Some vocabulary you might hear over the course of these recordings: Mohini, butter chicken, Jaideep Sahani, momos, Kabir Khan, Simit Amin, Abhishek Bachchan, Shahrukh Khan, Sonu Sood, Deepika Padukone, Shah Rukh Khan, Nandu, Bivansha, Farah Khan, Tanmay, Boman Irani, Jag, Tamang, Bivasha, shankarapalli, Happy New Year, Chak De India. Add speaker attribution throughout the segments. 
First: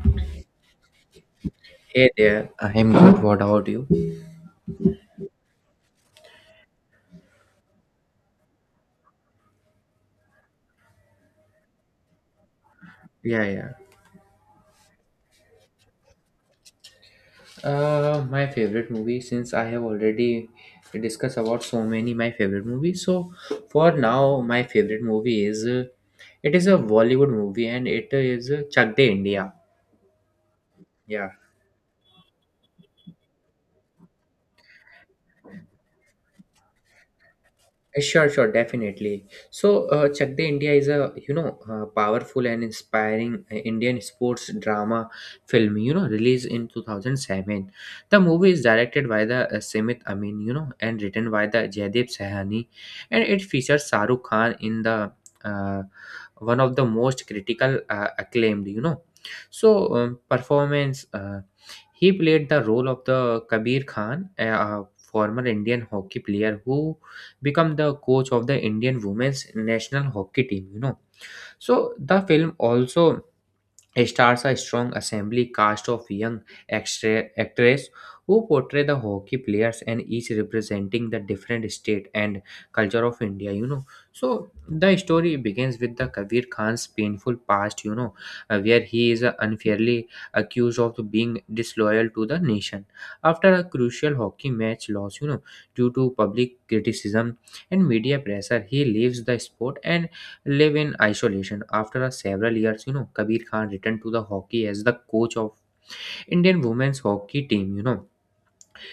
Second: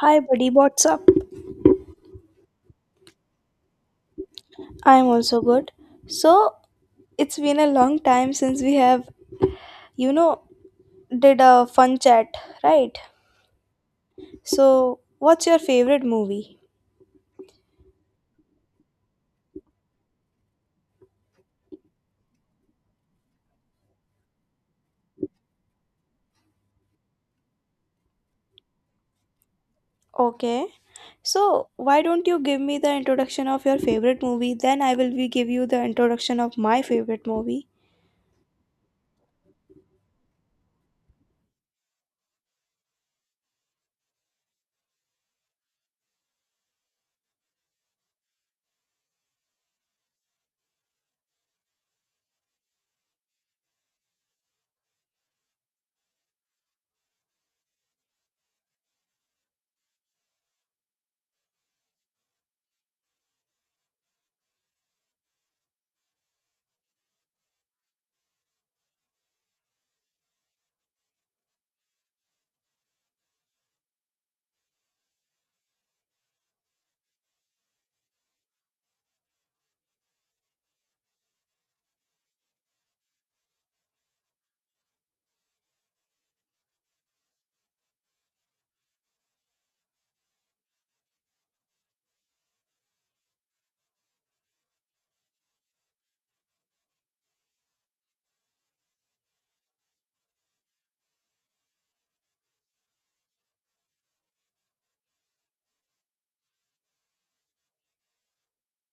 Speaker 1: Hi, buddy. What's up?
Speaker 2: Hey there, I'm good. What about you?
Speaker 1: I'm also good. So, it's been a long time since we have, you know, did a fun chat, right?
Speaker 2: Yeah, yeah.
Speaker 1: So, what's your favorite movie?
Speaker 2: My favorite movie, since I have already discussed about so many my favorite movies, so for now, my favorite movie is it is a Bollywood movie and it is Chak De India.
Speaker 1: Okay.
Speaker 2: Yeah.
Speaker 1: So, why don't you give me the introduction of your favorite movie? Then I will be give you the introduction of my favorite movie.
Speaker 2: Sure, sure, definitely. So, Chak De India is a powerful and inspiring Indian sports drama film, you know, released in 2007. The movie is directed by the Simit Amin, you know, and written by the Jaideep Sahani, and it features Shahrukh Khan in the uh, one of the most critical acclaimed, you know, so performance. He played the role of the Kabir Khan, a former Indian hockey player who become the coach of the Indian women's national hockey team, you know. So the film also stars a strong assembly cast of young actors who portray the hockey players and each representing the different state and culture of India, you know. So the story begins with the Kabir Khan's painful past, you know, where he is unfairly accused of being disloyal to the nation after a crucial hockey match loss, you know, due to public criticism and media pressure. He leaves the sport and live in isolation. After a several years, you know, Kabir Khan returned to the hockey as the coach of Indian women's hockey team, you know,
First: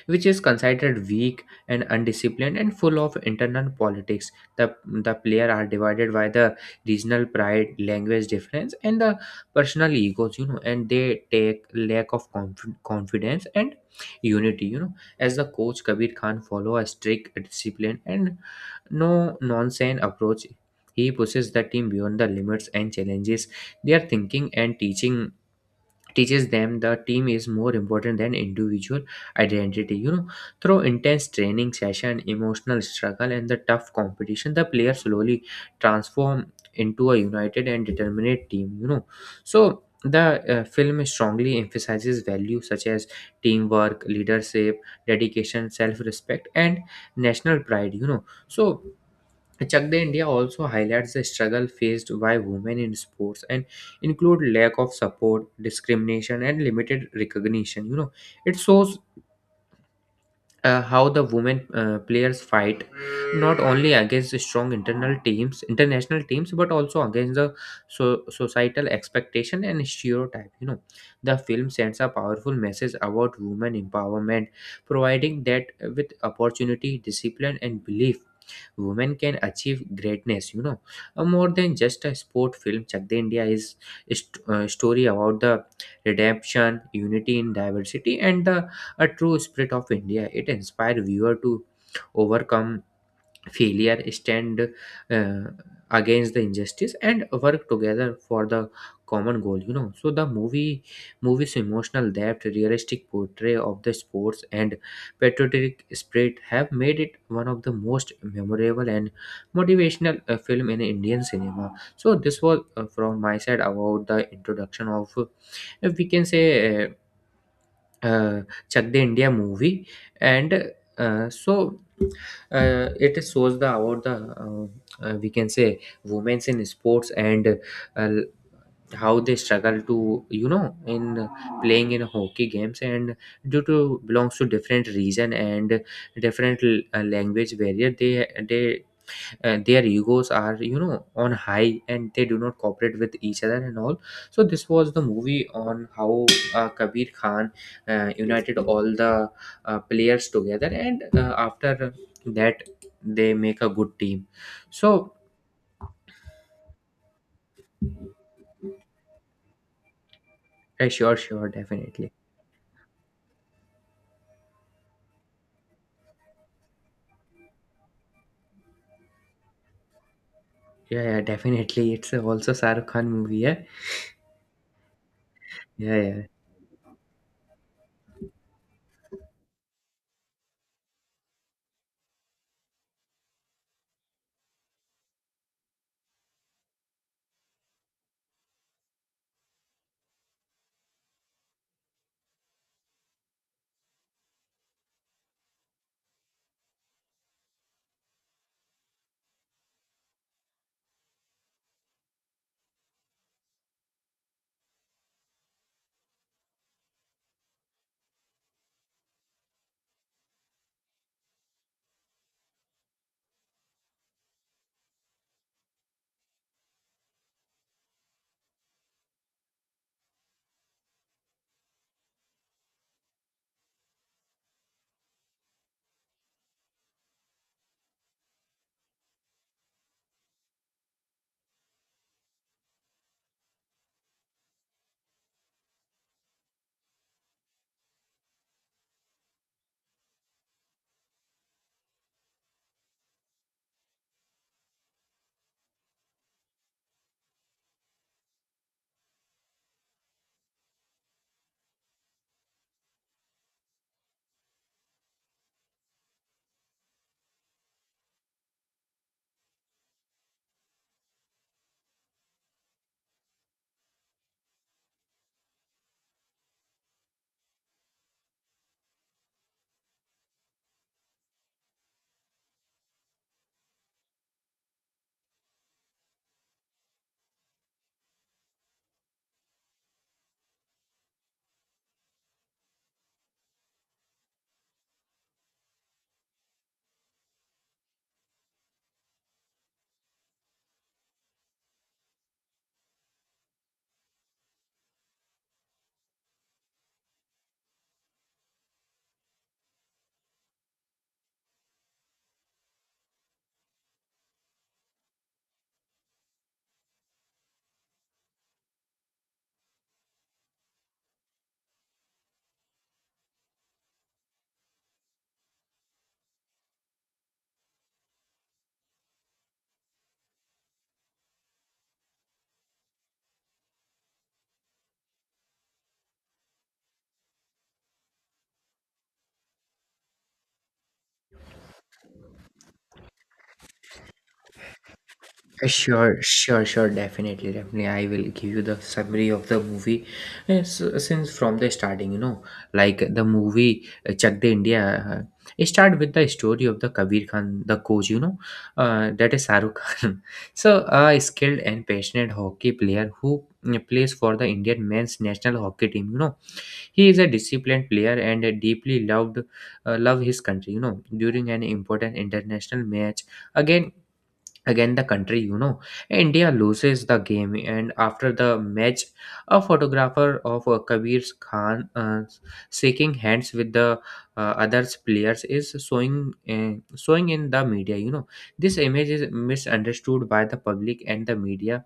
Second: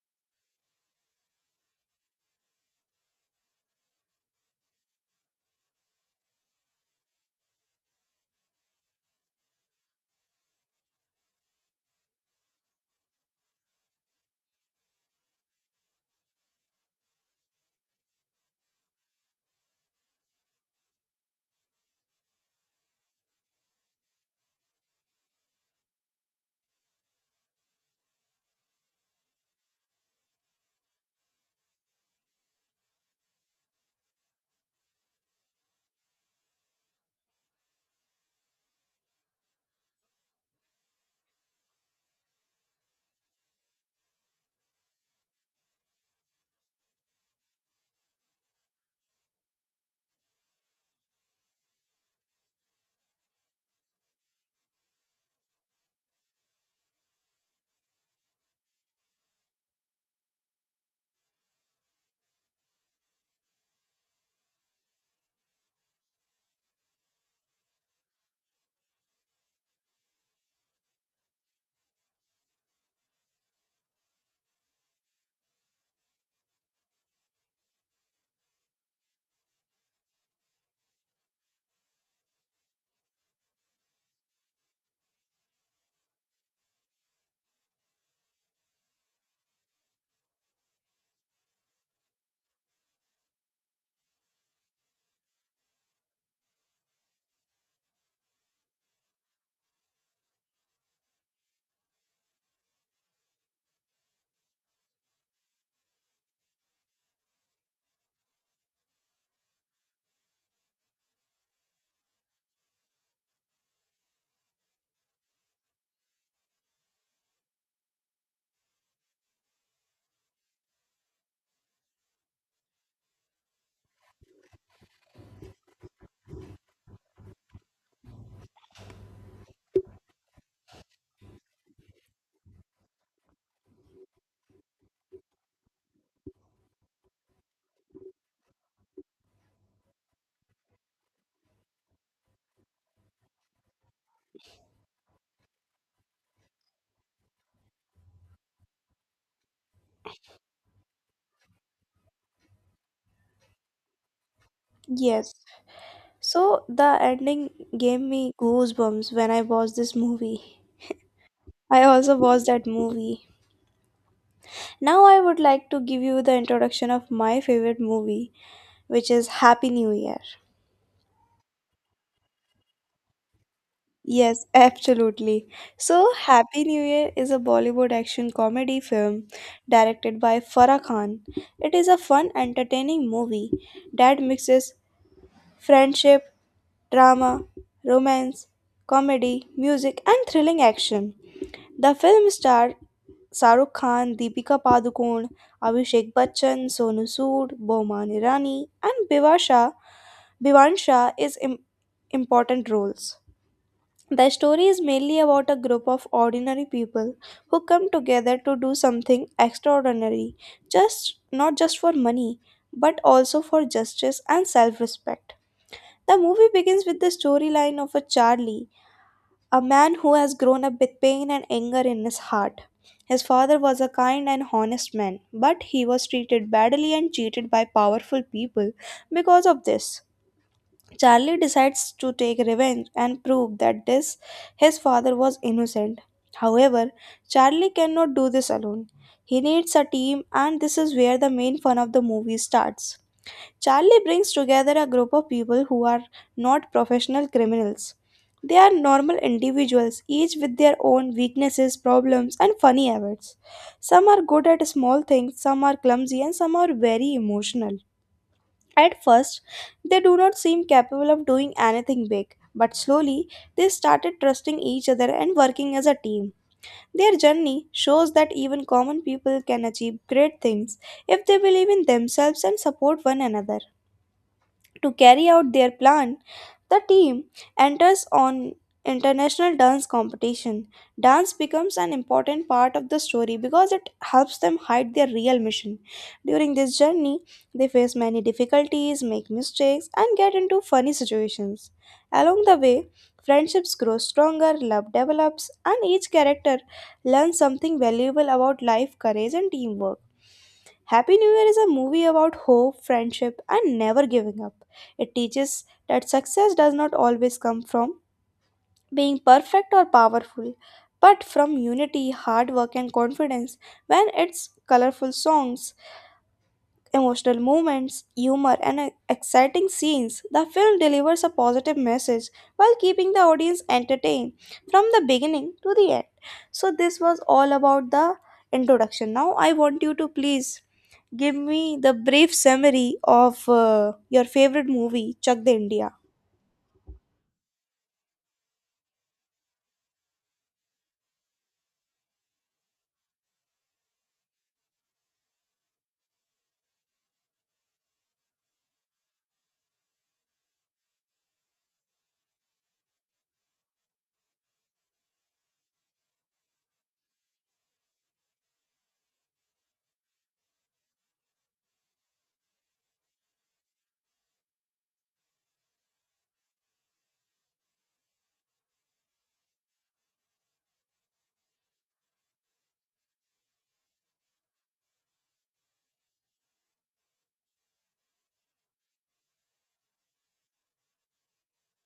Speaker 2: which is considered weak and undisciplined and full of internal politics. The players are divided by the regional pride, language difference, and the personal egos, you know, and they take lack of confidence and unity, you know. As the coach, Kabir Khan follow a strict discipline and no nonsense approach. He pushes the team beyond the limits and challenges their thinking and teaching teaches them the team is more important than individual identity, you know. Through intense training session, emotional struggle, and the tough competition, the player slowly transform into a united and determined team, you know. So the film strongly emphasizes values such as teamwork, leadership, dedication, self-respect, and national pride, you know. So Chak De India also highlights the struggle faced by women in sports and include lack of support, discrimination, and limited recognition, you know. It shows how the women players fight not only against the strong internal teams, international teams, but also against the societal expectation and stereotype, you know. The film sends a powerful message about women empowerment, providing that with opportunity, discipline, and belief women can achieve greatness, you know. More than just a sport film, Chak De India is a story about the redemption, unity in diversity, and the a true spirit of India. It inspires viewer to overcome failure, stand uh, against the injustice, and work together for the common goal, you know. So the movie's emotional depth, realistic portrayal of the sports, and patriotic spirit have made it one of the most memorable and motivational film in Indian cinema. So this was from my side about the introduction of we can say, uh, Chak De India movie. And so it shows the about the we can say women's in sports and uh, how they struggle to, you know, in playing in hockey games and due to belongs to different region and different language barrier, they and their egos are, you know, on high and they do not cooperate with each other and all. So this was the movie on how Kabir Khan united all the players together, and after that they make a good team. So
Speaker 1: Yes. So, the ending gave me goosebumps when I watched this movie.
Speaker 2: sure, sure,
Speaker 1: I
Speaker 2: definitely.
Speaker 1: also watched that movie. Now I would like to give you the introduction of my favorite movie, which is Happy New Year.
Speaker 2: Yeah, yeah, definitely, it's also Sarukhan khan movie. Yeah,
Speaker 1: Yes, absolutely.
Speaker 2: yeah,
Speaker 1: So,
Speaker 2: yeah.
Speaker 1: Happy New Year is a Bollywood action comedy film directed by Farah Khan. It is a fun, entertaining movie that mixes friendship, drama, romance, comedy, music, and thrilling action. The film stars Saruk Khan, Deepika Padukone, Abhishek Bachchan, Sonu Sood, Boman Irani, and Bivasha. Bivansha is im- Important roles. The story is mainly about a group of ordinary people who come together to do something extraordinary, just not just for money, but also for justice and self-respect. The movie begins with the storyline of a Charlie, a man who has grown up with pain and anger in his heart. His father was a kind and honest man, but he was treated badly and cheated by powerful people because of this. Charlie decides to take revenge and prove that this his father was innocent. However, Charlie cannot do this alone. He needs a team and this is where the main fun of the movie starts. Charlie brings together a group of people who are not professional criminals. They are normal individuals, each with their own weaknesses, problems, and funny habits. Some are good at small things, some are clumsy, and some are very emotional. At first, they do not seem capable of doing anything big, but slowly they started trusting each other and working as a team. Their journey shows that even common people can achieve great things if they believe in themselves and support one another. To carry out their plan, the team enters on international dance competition. Dance becomes an important part of the story because it helps them hide their real mission. During this journey, they face many difficulties, make mistakes, and get into funny situations. Along the way, friendships grow stronger, love develops, and each character learns something valuable about life, courage, and teamwork. Happy New Year is a movie about hope, friendship, and never giving up. It teaches that success does not always come from being perfect or powerful, but from unity, hard work, and confidence. When it's colorful songs, emotional moments, humor, and exciting scenes, the film delivers a positive message while keeping the audience entertained from the beginning to the end. So, this was all about the introduction. Now, I want you to please give me the brief summary of your favorite movie, Chak De India.
Speaker 2: Sure, sure, sure, definitely, definitely. I will give you the summary of the movie. Yes, since from the starting, you know, like the movie Chak De India, it start with the story of the Kabir Khan, the coach, you know, that is Saruk Khan. So, a skilled and passionate hockey player who plays for the Indian men's national hockey team, you know. He is a disciplined player and a deeply loved, love his country, you know. During an important international match again again the country, you know, India loses the game. And after the match, a photographer of Kabir Khan shaking hands with the others players is showing in the media, you know. This image is misunderstood by the public and the media,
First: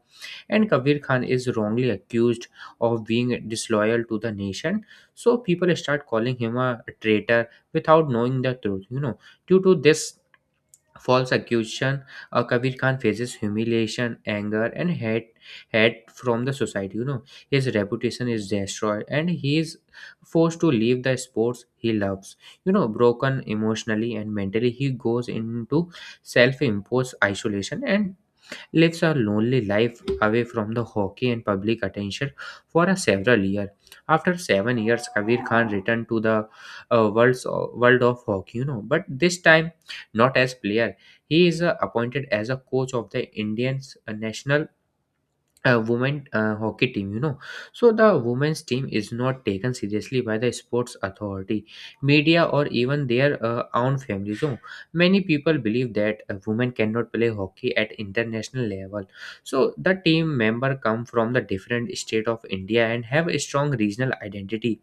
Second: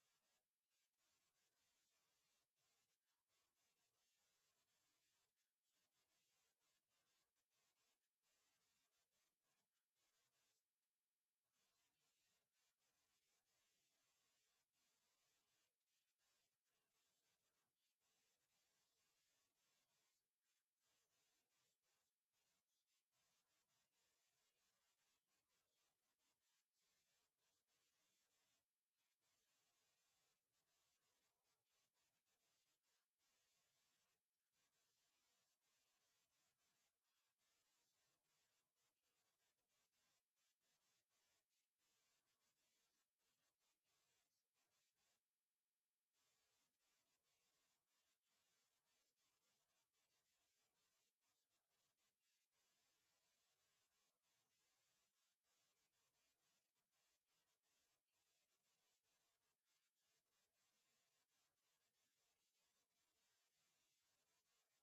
Speaker 2: and Kabir Khan is wrongly accused of being disloyal to the nation. So people start calling him a traitor without knowing the truth, you know. Due to this false accusation, Kabir Khan faces humiliation, anger, and hate from the society, you know. His reputation is destroyed, and he is forced to leave the sports he loves, you know. Broken emotionally and mentally, he goes into self-imposed isolation and lives a lonely life away from the hockey and public attention for a several years. After 7 years, Kabir Khan returned to the world of hockey, you know, but this time not as player. He is appointed as a coach of the Indian national a women hockey team, you know. So the women's team is not taken seriously by the sports authority, media, or even their own families. So many people believe that a woman cannot play hockey at international level. So the team member come from the different state of India and have a strong regional identity.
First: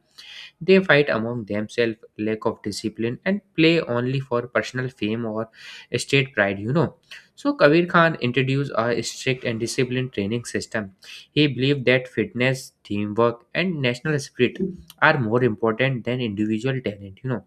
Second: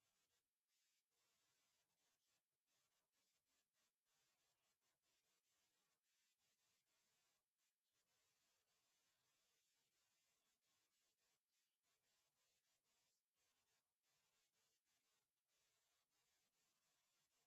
Speaker 2: They fight among themselves, lack of discipline, and play only for personal fame or state pride, you know. So Kabir Khan introduced a strict and disciplined training system. He believed that fitness, teamwork, and national spirit are more important than individual talent, you know.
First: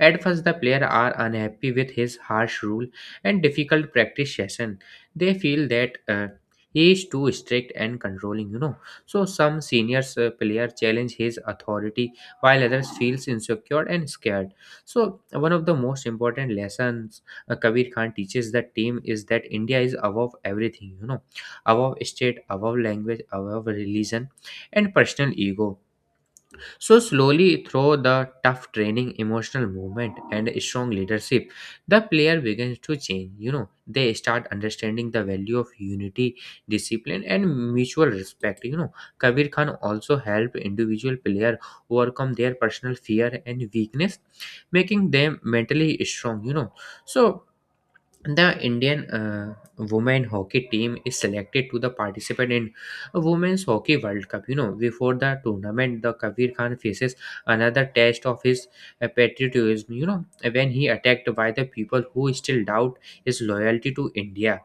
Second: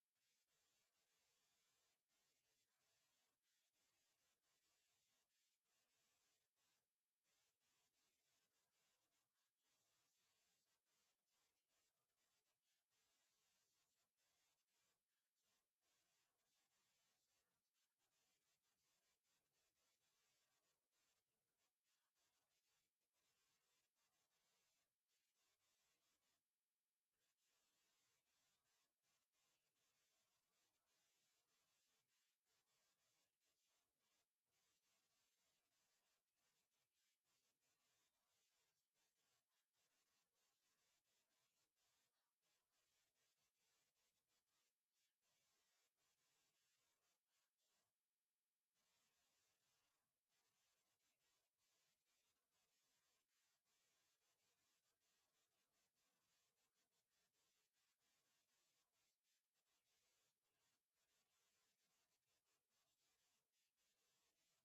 Speaker 2: At first, the players are unhappy with his harsh rule and difficult practice session. They feel that he is too strict and controlling, you know. So some seniors player challenge his authority while others feels insecure and scared. So one of the most important lessons Kabir Khan teaches the team is that India is above everything, you know, above state, above language, above religion and personal ego. So, slowly, through the tough training, emotional movement, and strong leadership, the player begins to change, you know. They start understanding the value of unity, discipline, and mutual respect, you know. Kabir Khan also helped individual player overcome their personal fear and weakness, making them mentally strong, you know. So the Indian women hockey team is selected to the participate in a women's hockey World Cup, you know. Before the tournament, the Kabir Khan faces another test of his patriotism, you know, when he attacked by the people who still doubt his loyalty to India.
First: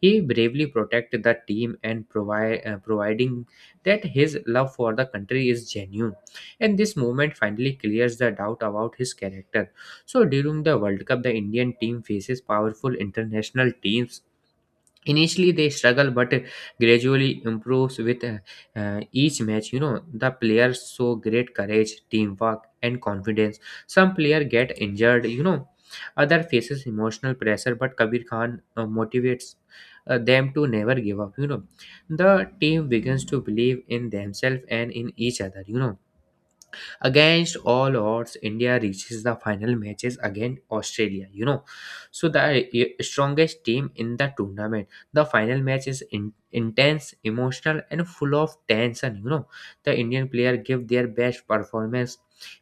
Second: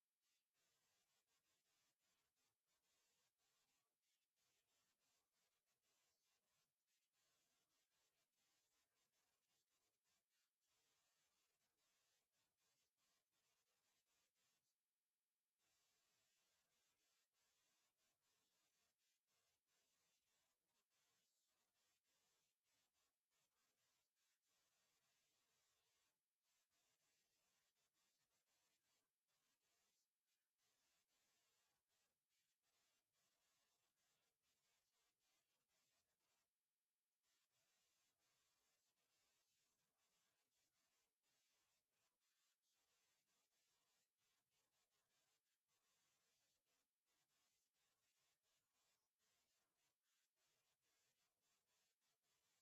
Speaker 2: He bravely protected the team and providing that his love for the country is genuine. And this moment finally clears the doubt about his character. So during the World Cup, the Indian team faces powerful international teams. Initially they struggle, but gradually improves with each match, you know. The players show great courage, teamwork, and confidence. Some player get injured, you know. Other faces emotional pressure, but Kabir Khan motivates them to never give up, you know. The team begins to believe in themselves and in each other, you know. Against all odds, India reaches the final matches against Australia, you know. So the strongest team in the tournament. The final match is intense, emotional, and full of tension, you know. The Indian player give their best performance,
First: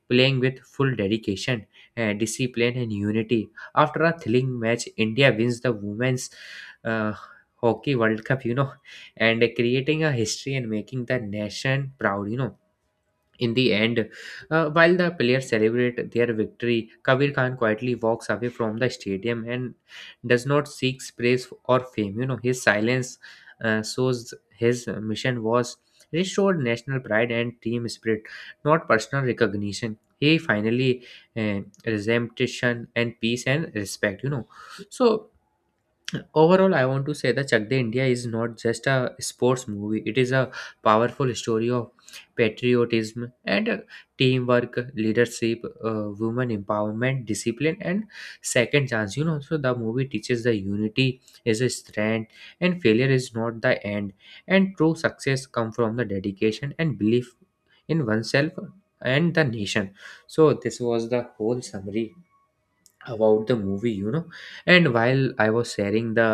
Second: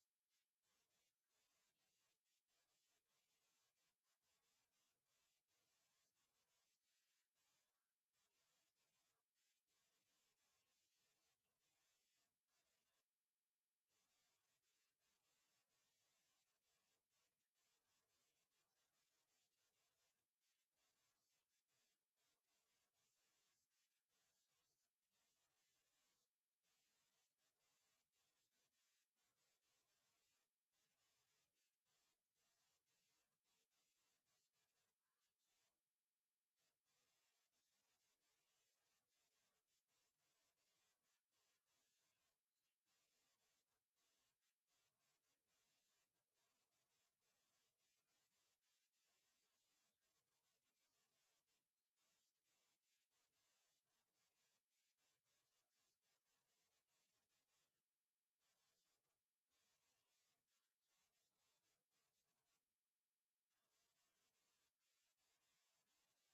Speaker 2: playing with full dedication, discipline, and unity. After a thrilling match, India wins the women's. Uh, Hockey World Cup, you know, and creating a history and making the nation proud, you know. In the end, while the players celebrate their victory, Kabir Khan quietly walks away from the stadium and does not seek praise or fame, you know. His silence shows his mission was restored national pride and team spirit, not personal recognition. He finally uh, resumption and peace and respect, you know. So, overall, I want to say that Chak De India is not just a sports movie. It is a powerful story of patriotism and teamwork, leadership, women empowerment, discipline, and second chance, you know. So the movie teaches the unity is a strength and failure is not the end. And true success come from the dedication and belief in oneself and the nation. So this was the whole summary about the movie and while I was sharing the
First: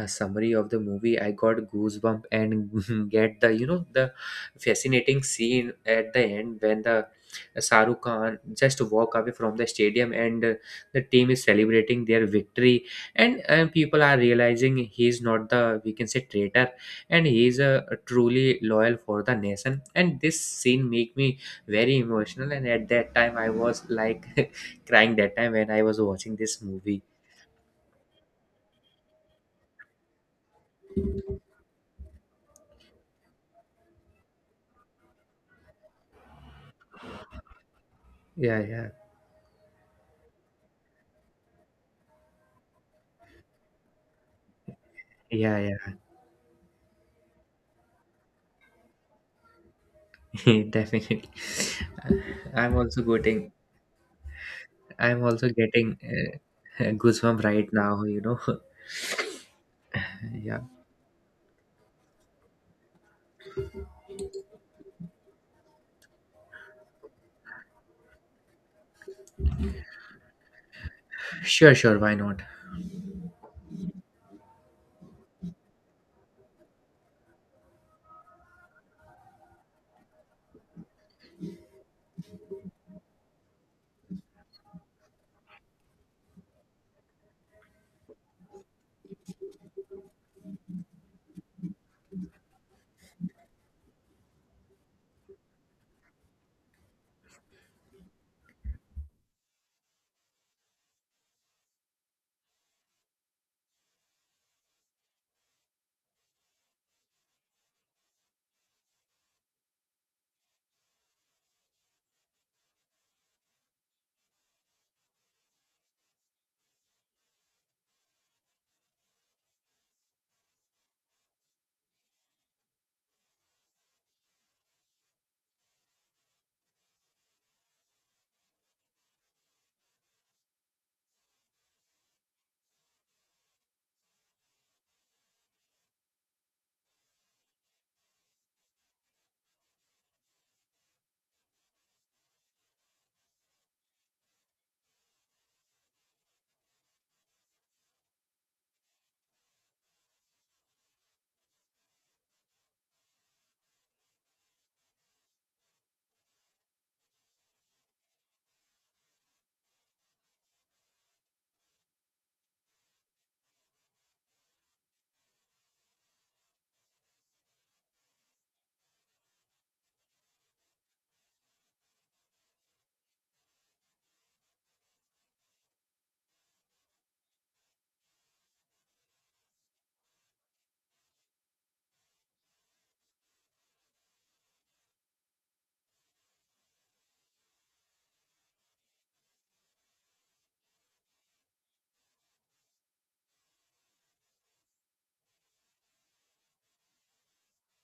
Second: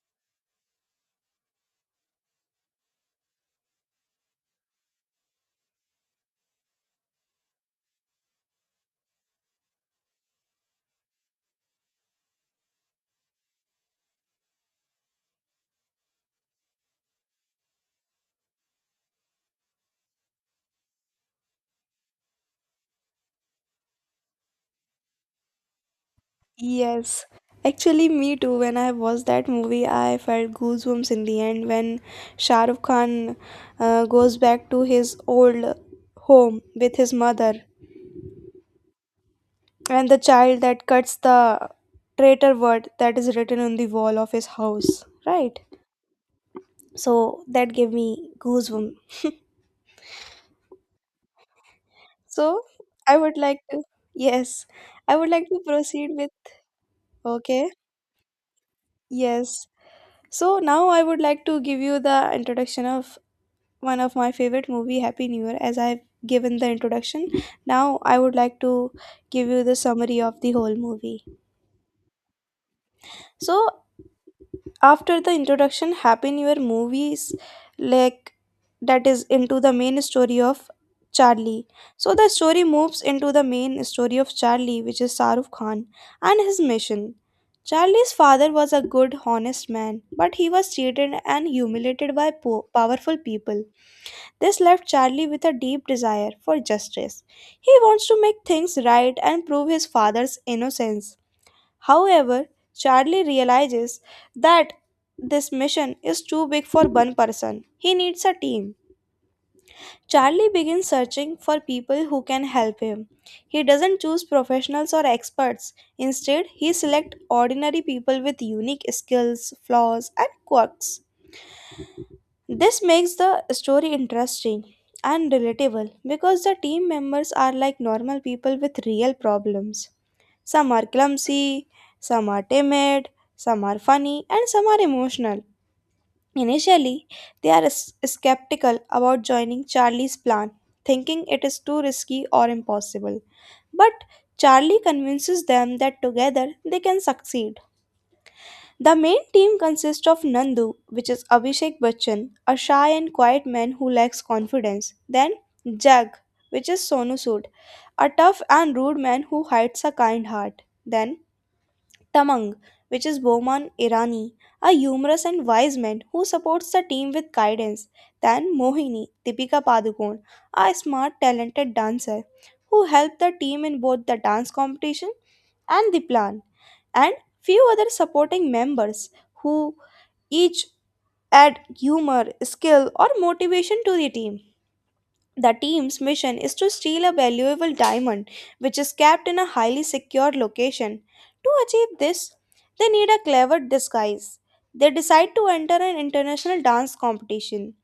Speaker 2: summary of the movie I got goosebump and get the you know the fascinating scene at the end when the Shahrukh Khan just walk away from the stadium and the team is celebrating their victory and people are realizing he is not the we can say traitor and he is truly loyal for the nation and this scene make me very emotional and at that time I was like crying that time when I was watching this movie.
Speaker 1: Yes, actually, me too. When I watched that movie, I felt goosebumps in the end when Shah Rukh Khan goes back to his old home with his mother
Speaker 2: Yeah, yeah,
Speaker 1: and the child that cuts the traitor word that is written on the wall of his house, right?
Speaker 2: yeah,
Speaker 1: So that gave me goosebumps.
Speaker 2: yeah. Definitely,
Speaker 1: So
Speaker 2: I'm also
Speaker 1: I would
Speaker 2: getting.
Speaker 1: like to, yes, I
Speaker 2: I'm
Speaker 1: would like
Speaker 2: also
Speaker 1: to
Speaker 2: getting
Speaker 1: proceed with,
Speaker 2: goosebump right
Speaker 1: okay,
Speaker 2: now. You know.
Speaker 1: yes. So
Speaker 2: Yeah.
Speaker 1: now I would like to give you the introduction of one of my favorite movie, Happy New Year, as I've given the introduction. Now I would like to give you the summary of the whole movie.
Speaker 2: Sure, sure. Why not?
Speaker 1: So after the introduction, Happy New Year movies like that is into the main story of Charlie. So the story moves into the main story of Charlie, which is Saruf Khan, and his mission. Charlie's father was a good honest man, but he was cheated and humiliated by powerful people. This left Charlie with a deep desire for justice. He wants to make things right and prove his father's innocence. However, Charlie realizes that this mission is too big for one person. He needs a team. Charlie begins searching for people who can help him. He doesn't choose professionals or experts. Instead, he selects ordinary people with unique skills, flaws, and quirks. This makes the story interesting and relatable because the team members are like normal people with real problems. Some are clumsy, some are timid, some are funny, and some are emotional. Initially, they are skeptical about joining Charlie's plan, thinking it is too risky or impossible. But Charlie convinces them that together they can succeed. The main team consists of Nandu, which is Abhishek Bachchan, a shy and quiet man who lacks confidence. Then Jag, which is Sonu Sood, a tough and rude man who hides a kind heart. Then Tamang, which is Boman Irani, a humorous and wise man who supports the team with guidance. Then Mohini, Deepika Padukone, a smart, talented dancer who helped the team in both the dance competition and the plan, and few other supporting members who each add humor, skill, or motivation to the team. The team's mission is to steal a valuable diamond, which is kept in a highly secure location. To achieve this, they need a clever disguise. They decide to enter an international dance competition.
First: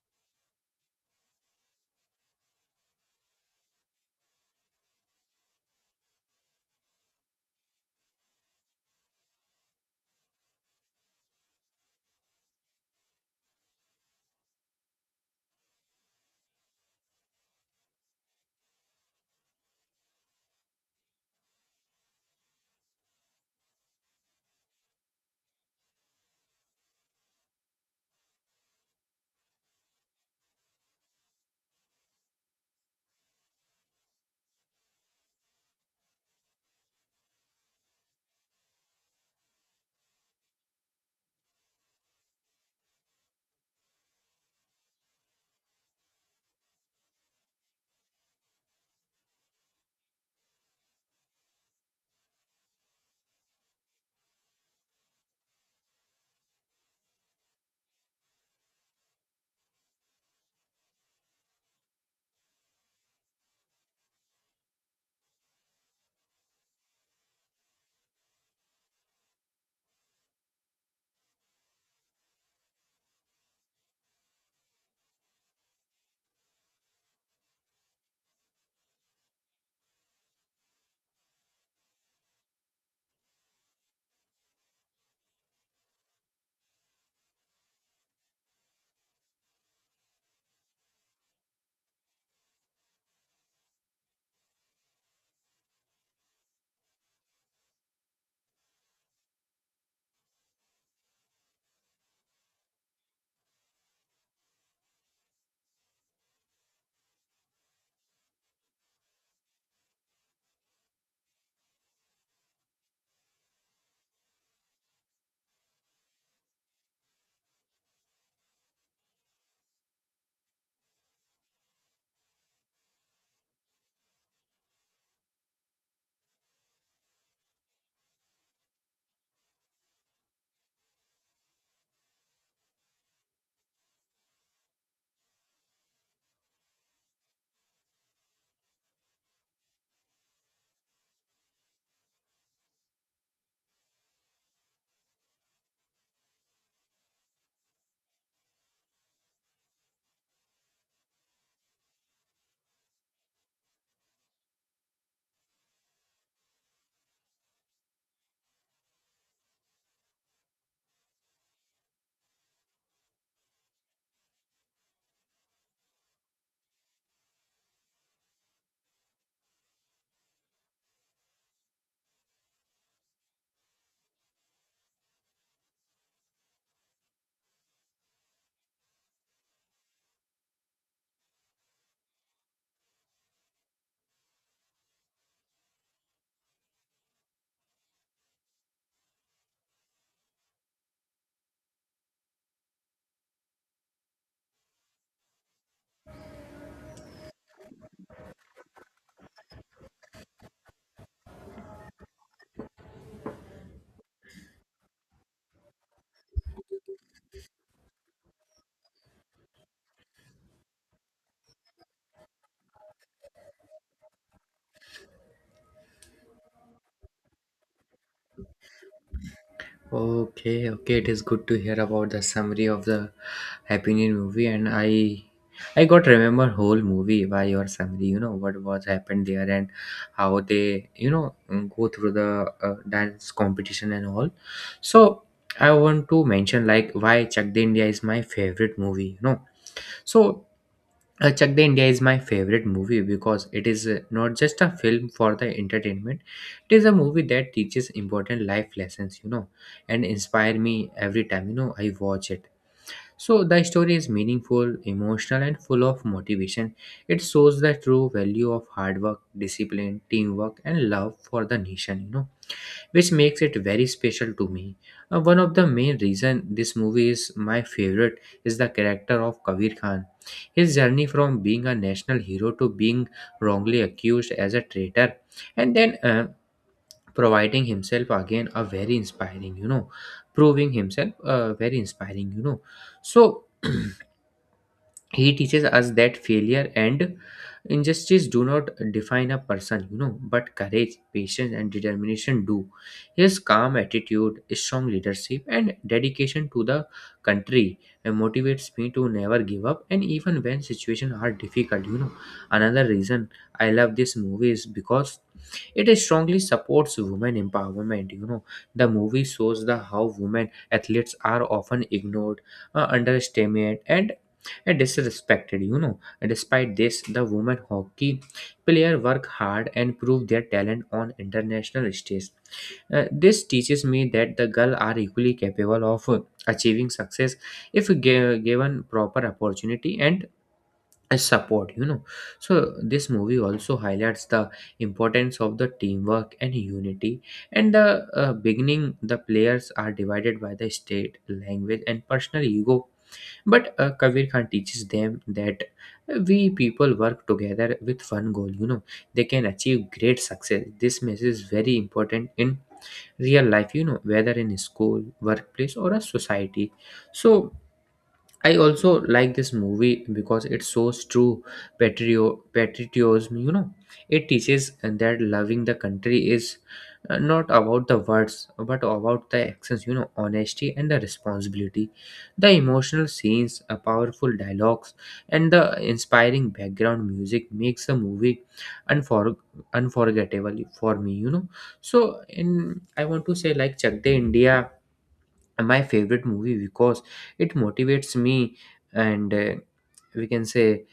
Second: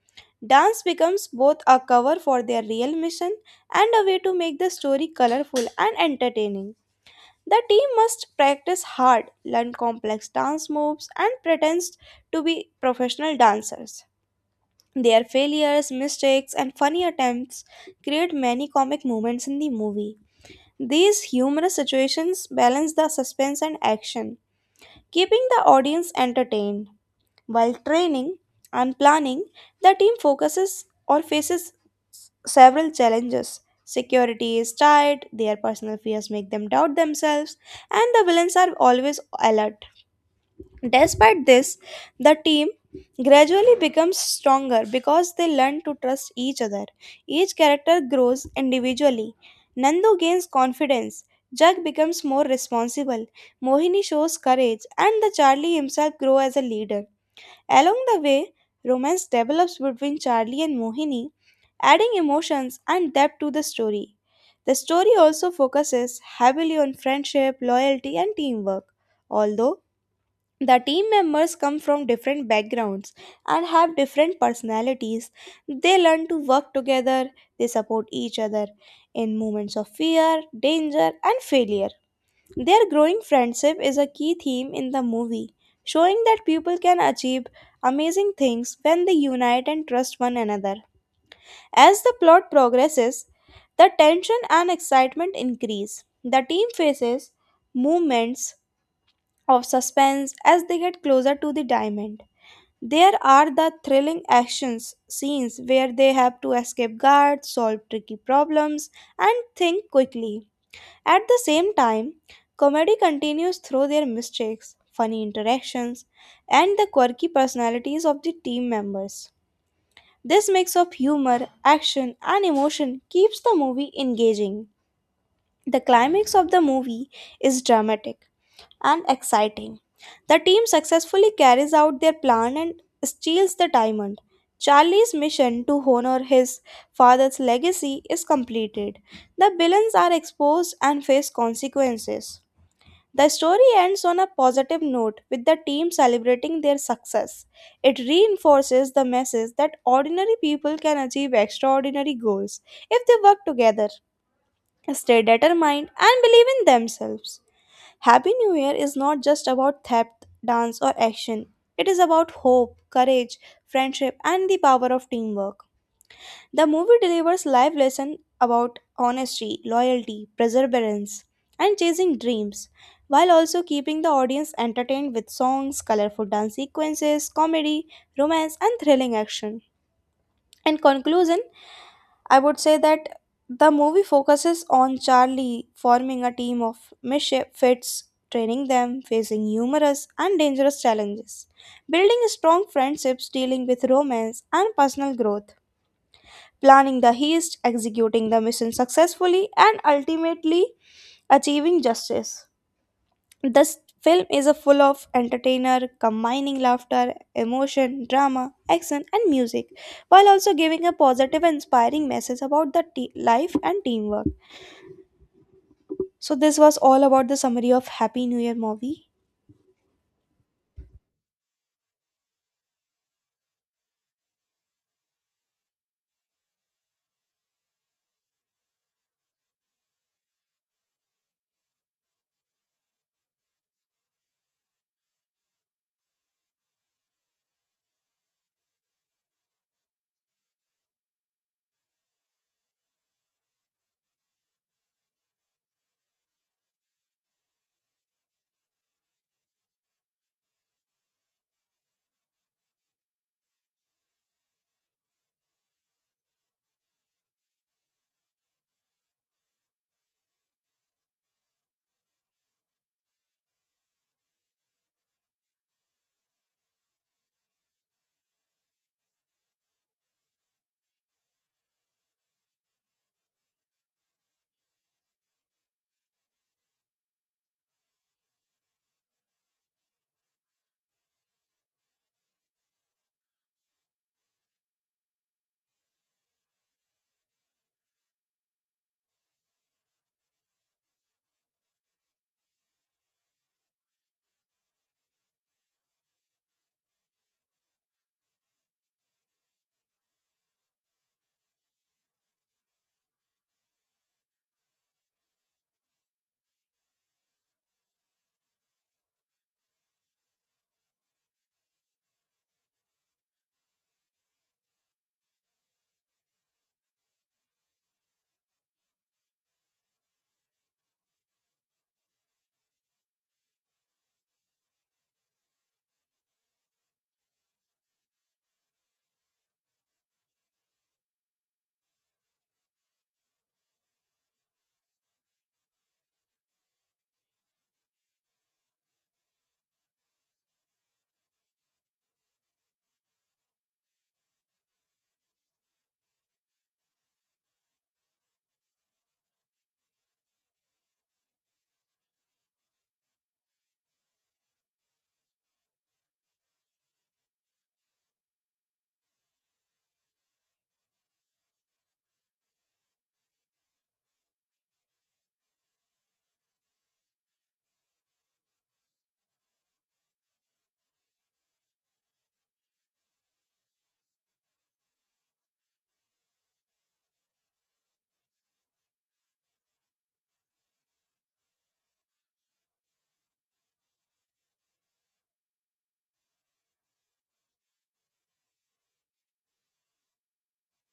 Speaker 1: Dance becomes both a cover for their real mission and a way to make the story colorful and entertaining. The team must practice hard, learn complex dance moves, and pretends to be professional dancers. Their failures, mistakes, and funny attempts create many comic moments in the movie. These humorous situations balance the suspense and action, keeping the audience entertained. While training and planning, the team focuses or faces several challenges. Security is tight, their personal fears make them doubt themselves, and the villains are always alert. Despite this, the team gradually becomes stronger because they learn to trust each other. Each character grows individually. Nandu gains confidence. Jag becomes more responsible. Mohini shows courage, and the Charlie himself grows as a leader. Along the way, romance develops between Charlie and Mohini, adding emotions and depth to the story. The story also focuses heavily on friendship, loyalty, and teamwork. Although the team members come from different backgrounds and have different personalities, they learn to work together, they support each other in moments of fear, danger, and failure. Their growing friendship is a key theme in the movie, showing that people can achieve amazing things when they unite and trust one another. As the plot progresses, the tension and excitement increase. The team faces moments of suspense as they get closer to the diamond. There are the thrilling action scenes where they have to escape guards, solve tricky problems, and think quickly. At the same time, comedy continues through their mistakes, funny interactions, and the quirky personalities of the team members. This mix of humor, action, and emotion keeps the movie engaging. The climax of the movie is dramatic and exciting. The team successfully carries out their plan and steals the diamond. Charlie's mission to honor his father's legacy is completed. The villains are exposed and face consequences. The story ends on a positive note with the team celebrating their success. It reinforces the message that ordinary people can achieve extraordinary goals if they work together, stay determined, and believe in themselves. Happy New Year is not just about theft, dance, or action. It is about hope, courage, friendship, and the power of teamwork. The movie delivers live lessons about honesty, loyalty, perseverance, and chasing dreams, while also keeping the audience entertained with songs, colorful dance sequences, comedy, romance, and thrilling action. In conclusion, I would say that the movie focuses on Charlie forming a team of misfits, training them, facing numerous and dangerous challenges, building strong friendships, dealing with romance and personal growth, planning the heist, executing the mission successfully, and ultimately achieving justice. This film is a full of entertainer combining laughter, emotion, drama, action and music while also giving a positive and inspiring message about the life and teamwork. So this was all about the summary of Happy New Year movie.
Speaker 2: Okay, okay, it is good to hear about the summary of the Happy New Year movie, and I got remember whole movie by your summary. You know what was happened there and how they, you know, go through the dance competition and all. So I want to mention like why Chak De India is my favorite movie. You know, so Chak De India is my favorite movie because it is not just a film for the entertainment. It is a movie that teaches important life lessons, you know, and inspire me every time, you know, I watch it. So the story is meaningful, emotional, and full of motivation. It shows the true value of hard work, discipline, teamwork, and love for the nation, you know, which makes it very special to me. One of the main reason this movie is my favorite is the character of Kabir Khan. His journey from being a national hero to being wrongly accused as a traitor and then providing himself again a very inspiring, you know, proving himself very inspiring, you know. So he teaches us that failure and injustice do not define a person, you know, but courage, patience, and determination do. His calm attitude, strong leadership, and dedication to the country motivates me to never give up, and even when situations are difficult, you know, another reason I love this movie is because it strongly supports women empowerment, you know. The movie shows the how women athletes are often ignored, underestimated, and disrespected, you know. Despite this, the women hockey player work hard and prove their talent on international stage. This teaches me that the girls are equally capable of achieving success if given proper opportunity and support, you know. So this movie also highlights the importance of the teamwork and unity, and the beginning the players are divided by the state language and personal ego, but Kabir Khan teaches them that we people work together with one goal, you know, they can achieve great success. This message is very important in real life, you know, whether in school, workplace, or a society. So, I also like this movie because it shows true patriotism. You know, it teaches that loving the country is not about the words but about the actions. You know, honesty and the responsibility. The emotional scenes, powerful dialogues, and the inspiring background music makes the movie unfor- unforgettable for me. You know, so in I want to say like Chak De India my favorite movie because it motivates me and we can say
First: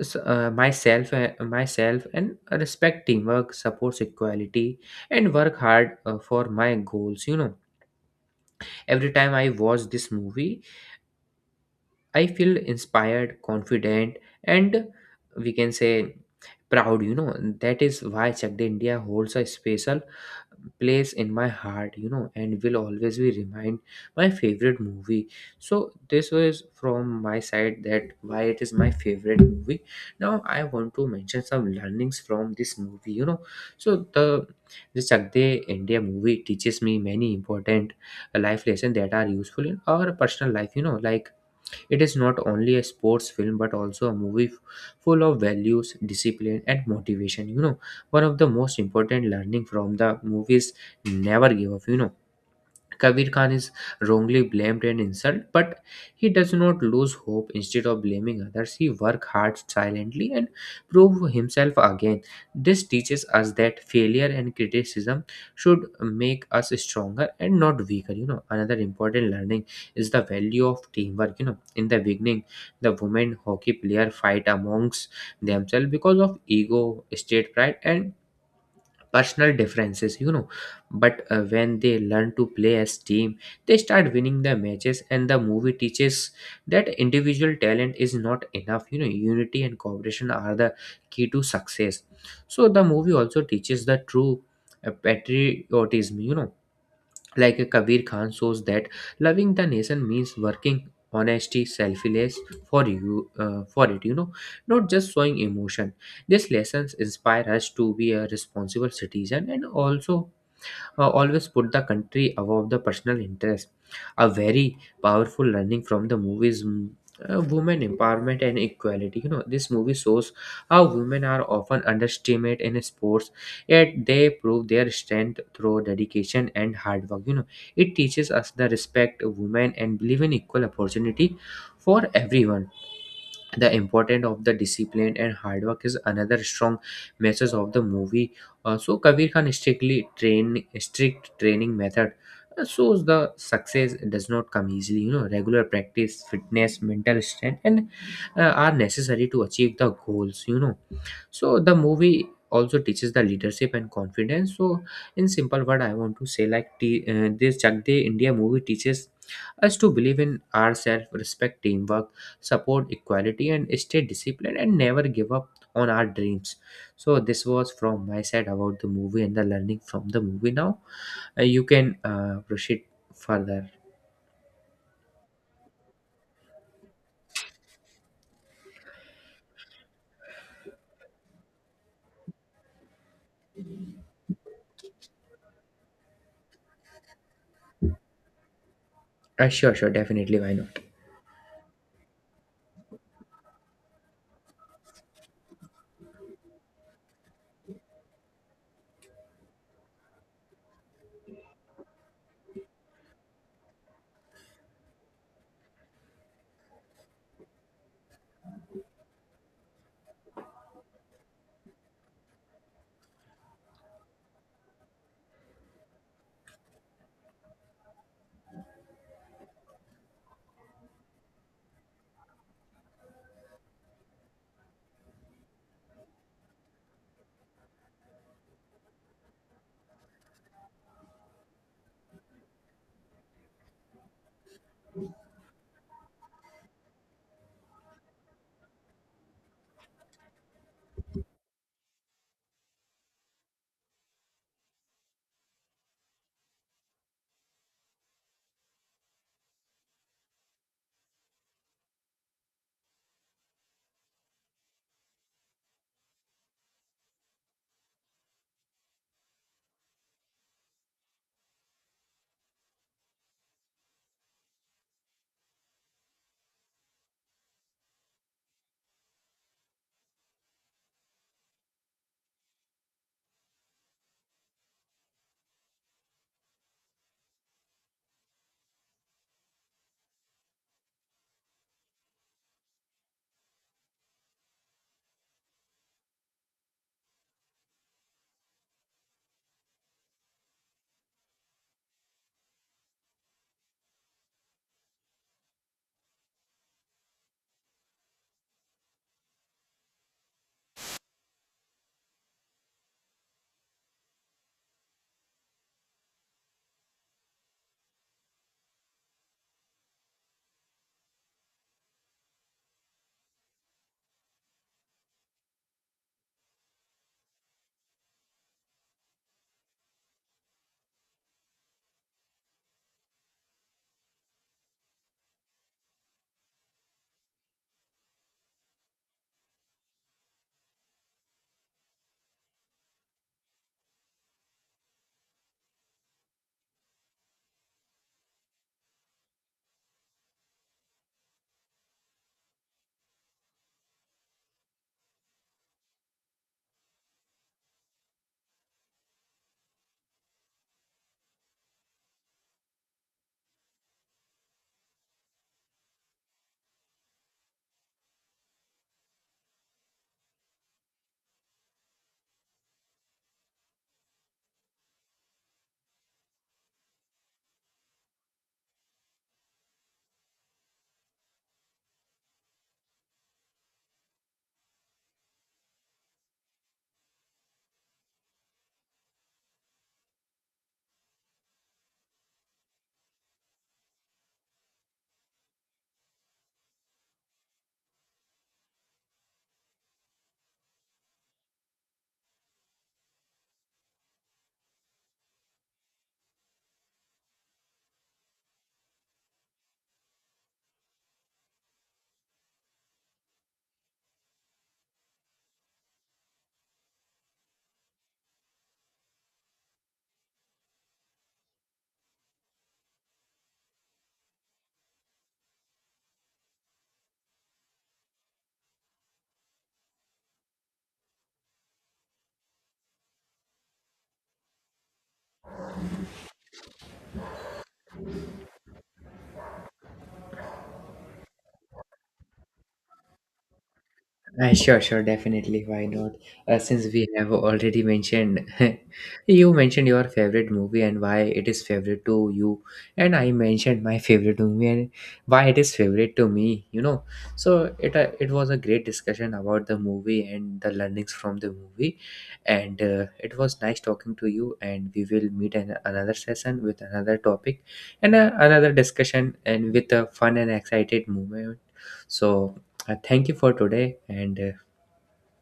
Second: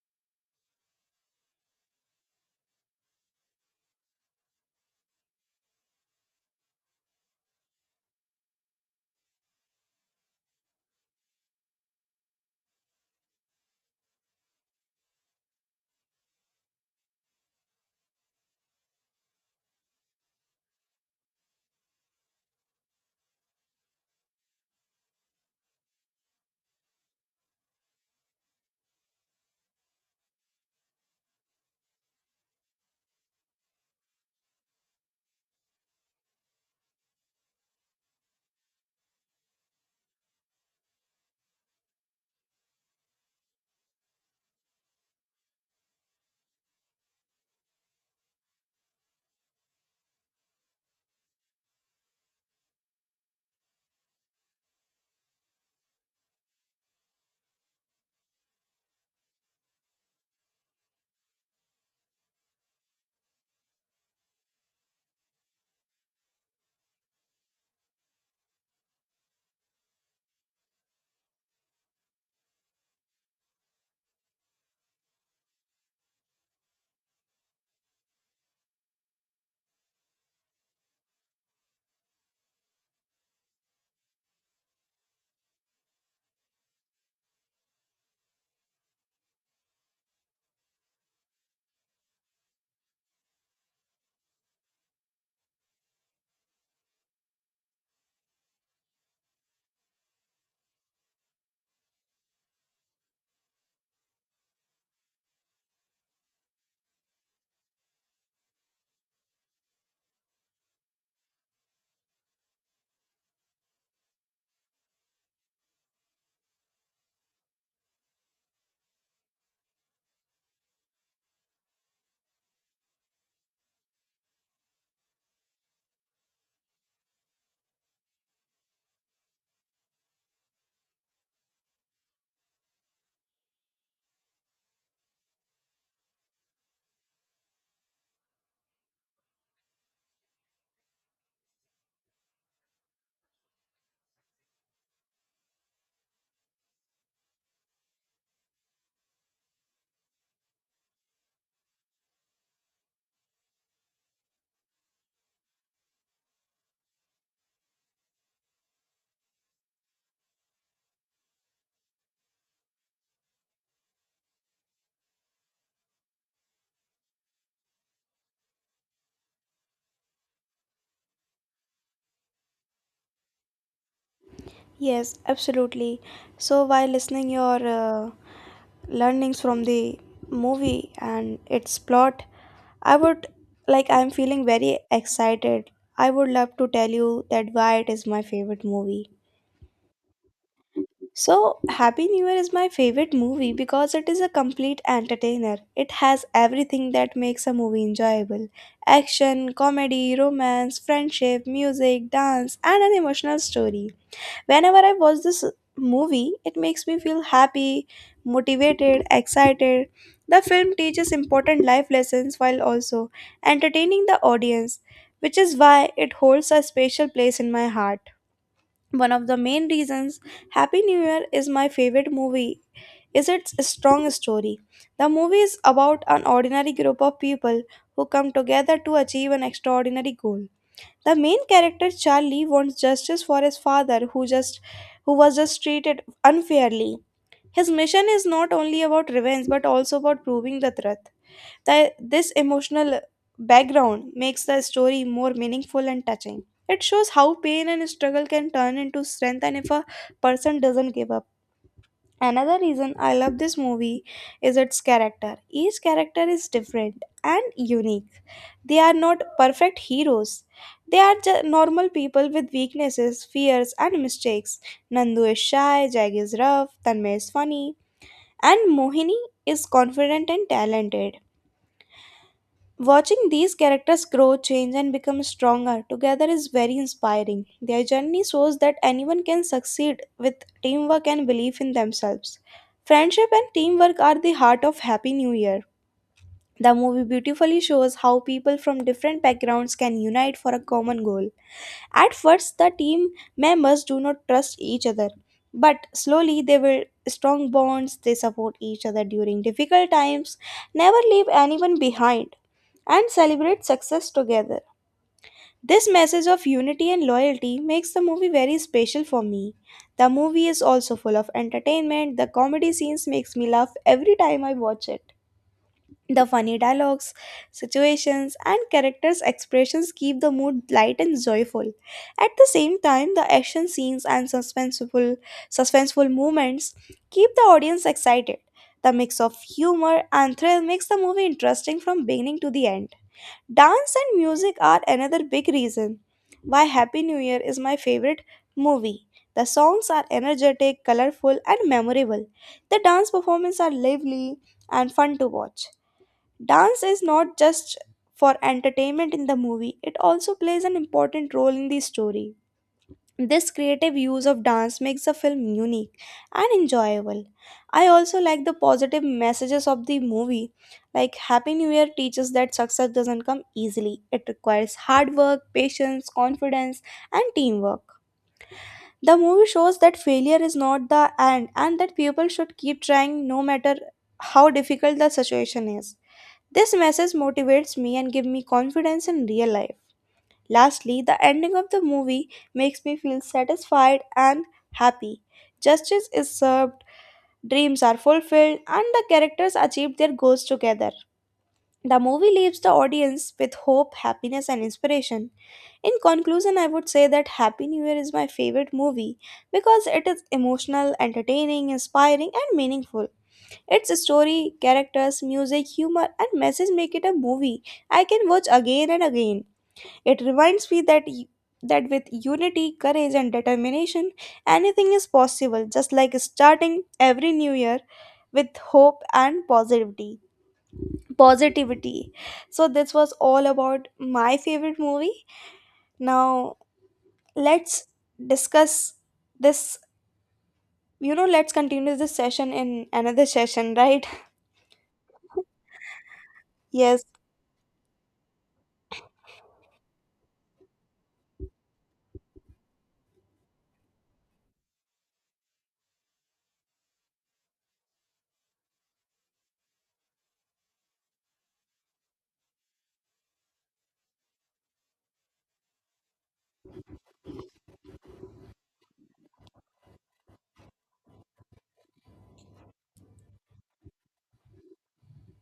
Speaker 2: myself myself and respect teamwork, supports equality, and work hard for my goals, you know. Every time I watch this movie I feel inspired, confident, and we can say proud, you know. That is why Chak De India holds a special place in my heart, you know, and will always be remind my favorite movie. So this was from my side that why it is my favorite movie. Now I want to mention some learnings from this movie, you know. So the Chak De India movie teaches me many important life lessons that are useful in our personal life, you know, like it is not only a sports film but also a movie full of values, discipline, and motivation. You know, one of the most important learning from the movies never give up. You know, Kabir Khan is wrongly blamed and insulted, but he does not lose hope. Instead of blaming others, he works hard silently and prove himself again. This teaches us that failure and criticism should make us stronger and not weaker. You know, another important learning is the value of teamwork. You know, in the beginning, the women hockey player fight amongst themselves because of ego, state pride, and personal differences, you know, but when they learn to play as team they start winning the matches, and the movie teaches that individual talent is not enough, you know, unity and cooperation are the key to success. So the movie also teaches the true patriotism, you know, like Kabir Khan shows that loving the nation means working honesty selfless for you for it, you know, not just showing emotion. These lessons inspire us to be a responsible citizen and also always put the country above the personal interest. A very powerful learning from the movies. Women empowerment and equality, you know, this movie shows how women are often underestimated in sports, yet they prove their strength through dedication and hard work, you know. It teaches us the respect of women and believe in equal opportunity for everyone. The importance of the discipline and hard work is another strong message of the movie. So Kabir Khan strict training method shows the success does not come easily, you know, regular practice, fitness, mental strength, and are necessary to achieve the goals, you know. So the movie also teaches the leadership and confidence. So in simple word I want to say like this Chak De India movie teaches us to believe in ourselves, respect teamwork, support equality, and stay disciplined, and never give up on our dreams. So this was from my side about the movie and the learning from the movie. Now you can proceed further.
Speaker 1: Yes, absolutely. So while listening your learnings from the movie and its plot, I would like I'm feeling very excited. I would love to tell you that why it is my favorite movie.
Speaker 2: Sure, sure, definitely, why not?
Speaker 1: So, Happy New Year is my favorite movie because it is a complete entertainer. It has everything that makes a movie enjoyable action, comedy, romance, friendship, music, dance, and an emotional story. Whenever I watch this movie, it makes me feel happy, motivated, excited. The film teaches important life lessons while also entertaining the audience, which is why it holds a special place in my heart. One of the main reasons Happy New Year is my favorite movie is its strong story. The movie is about an ordinary group of people who come together to achieve an extraordinary goal. The main character Charlie wants justice for his father who was just treated unfairly. His mission is not only about revenge but also about proving the truth. That this emotional background makes the story more meaningful and touching. It shows how pain and struggle can turn into strength and if a person doesn't give up. Another reason I love this movie is its character. Each character is different and unique. They are not perfect heroes. They are normal people with weaknesses, fears, and mistakes. Nandu is shy, Jag is rough, Tanmay is funny, and Mohini is confident and talented. Watching these characters grow, change, and become stronger together is very inspiring. Their journey shows that anyone can succeed with teamwork and belief in themselves. Friendship and teamwork are the heart of Happy New Year. The movie beautifully shows how people from different backgrounds can unite for a common goal. At first, the team members do not trust each other, but slowly they build strong bonds, they support each other during difficult times, never leave anyone behind and celebrate success together. This message of unity and loyalty makes the movie very special for me. The movie is also full of entertainment. The comedy scenes makes me laugh every time I watch it. The funny dialogues, situations and characters expressions keep the mood light and joyful. At the same time, the action scenes and suspenseful moments keep the audience excited. The mix of humor and thrill makes the movie interesting from beginning to the end. Dance and music are another big reason why Happy New Year is my favorite movie. The songs are energetic, colorful, and memorable. The dance performances are lively and fun to watch. Dance is not just for entertainment in the movie, it also plays an important role in the story. This creative use of dance makes the film unique and enjoyable. I also like the positive messages of the movie. Like Happy New Year teaches that success doesn't come easily. It requires hard work, patience, confidence, and teamwork. The movie shows that failure is not the end and that people should keep trying no matter how difficult the situation is. This message motivates me and gives me confidence in real life. Lastly, the ending of the movie makes me feel satisfied and happy. Justice is served, dreams are fulfilled, and the characters achieve their goals together. The movie leaves the audience with hope, happiness, and inspiration. In conclusion, I would say that Happy New Year is my favorite movie because it is emotional, entertaining, inspiring, and meaningful. Its story, characters, music, humor, and message make it a movie I can watch again and again. It reminds me that with unity, courage, and determination, anything is possible. Just like starting every new year with hope and positivity. Positivity. So this was all about my favorite movie. Now let's discuss this. You know, let's continue this session in another session, right?
Speaker 2: Sure, sure, definitely. Why not? Since
Speaker 1: Yes.
Speaker 2: we have already mentioned, you mentioned your favorite movie and why it is favorite to you, and I mentioned my favorite movie and why it is favorite to me. You know, so it was a great discussion about the movie and the learnings from the movie, and it was nice talking to you. And we will meet in another session with another topic and another discussion and with a fun and excited moment. So thank you for today and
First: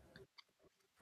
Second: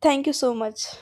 Speaker 1: Thank you so much.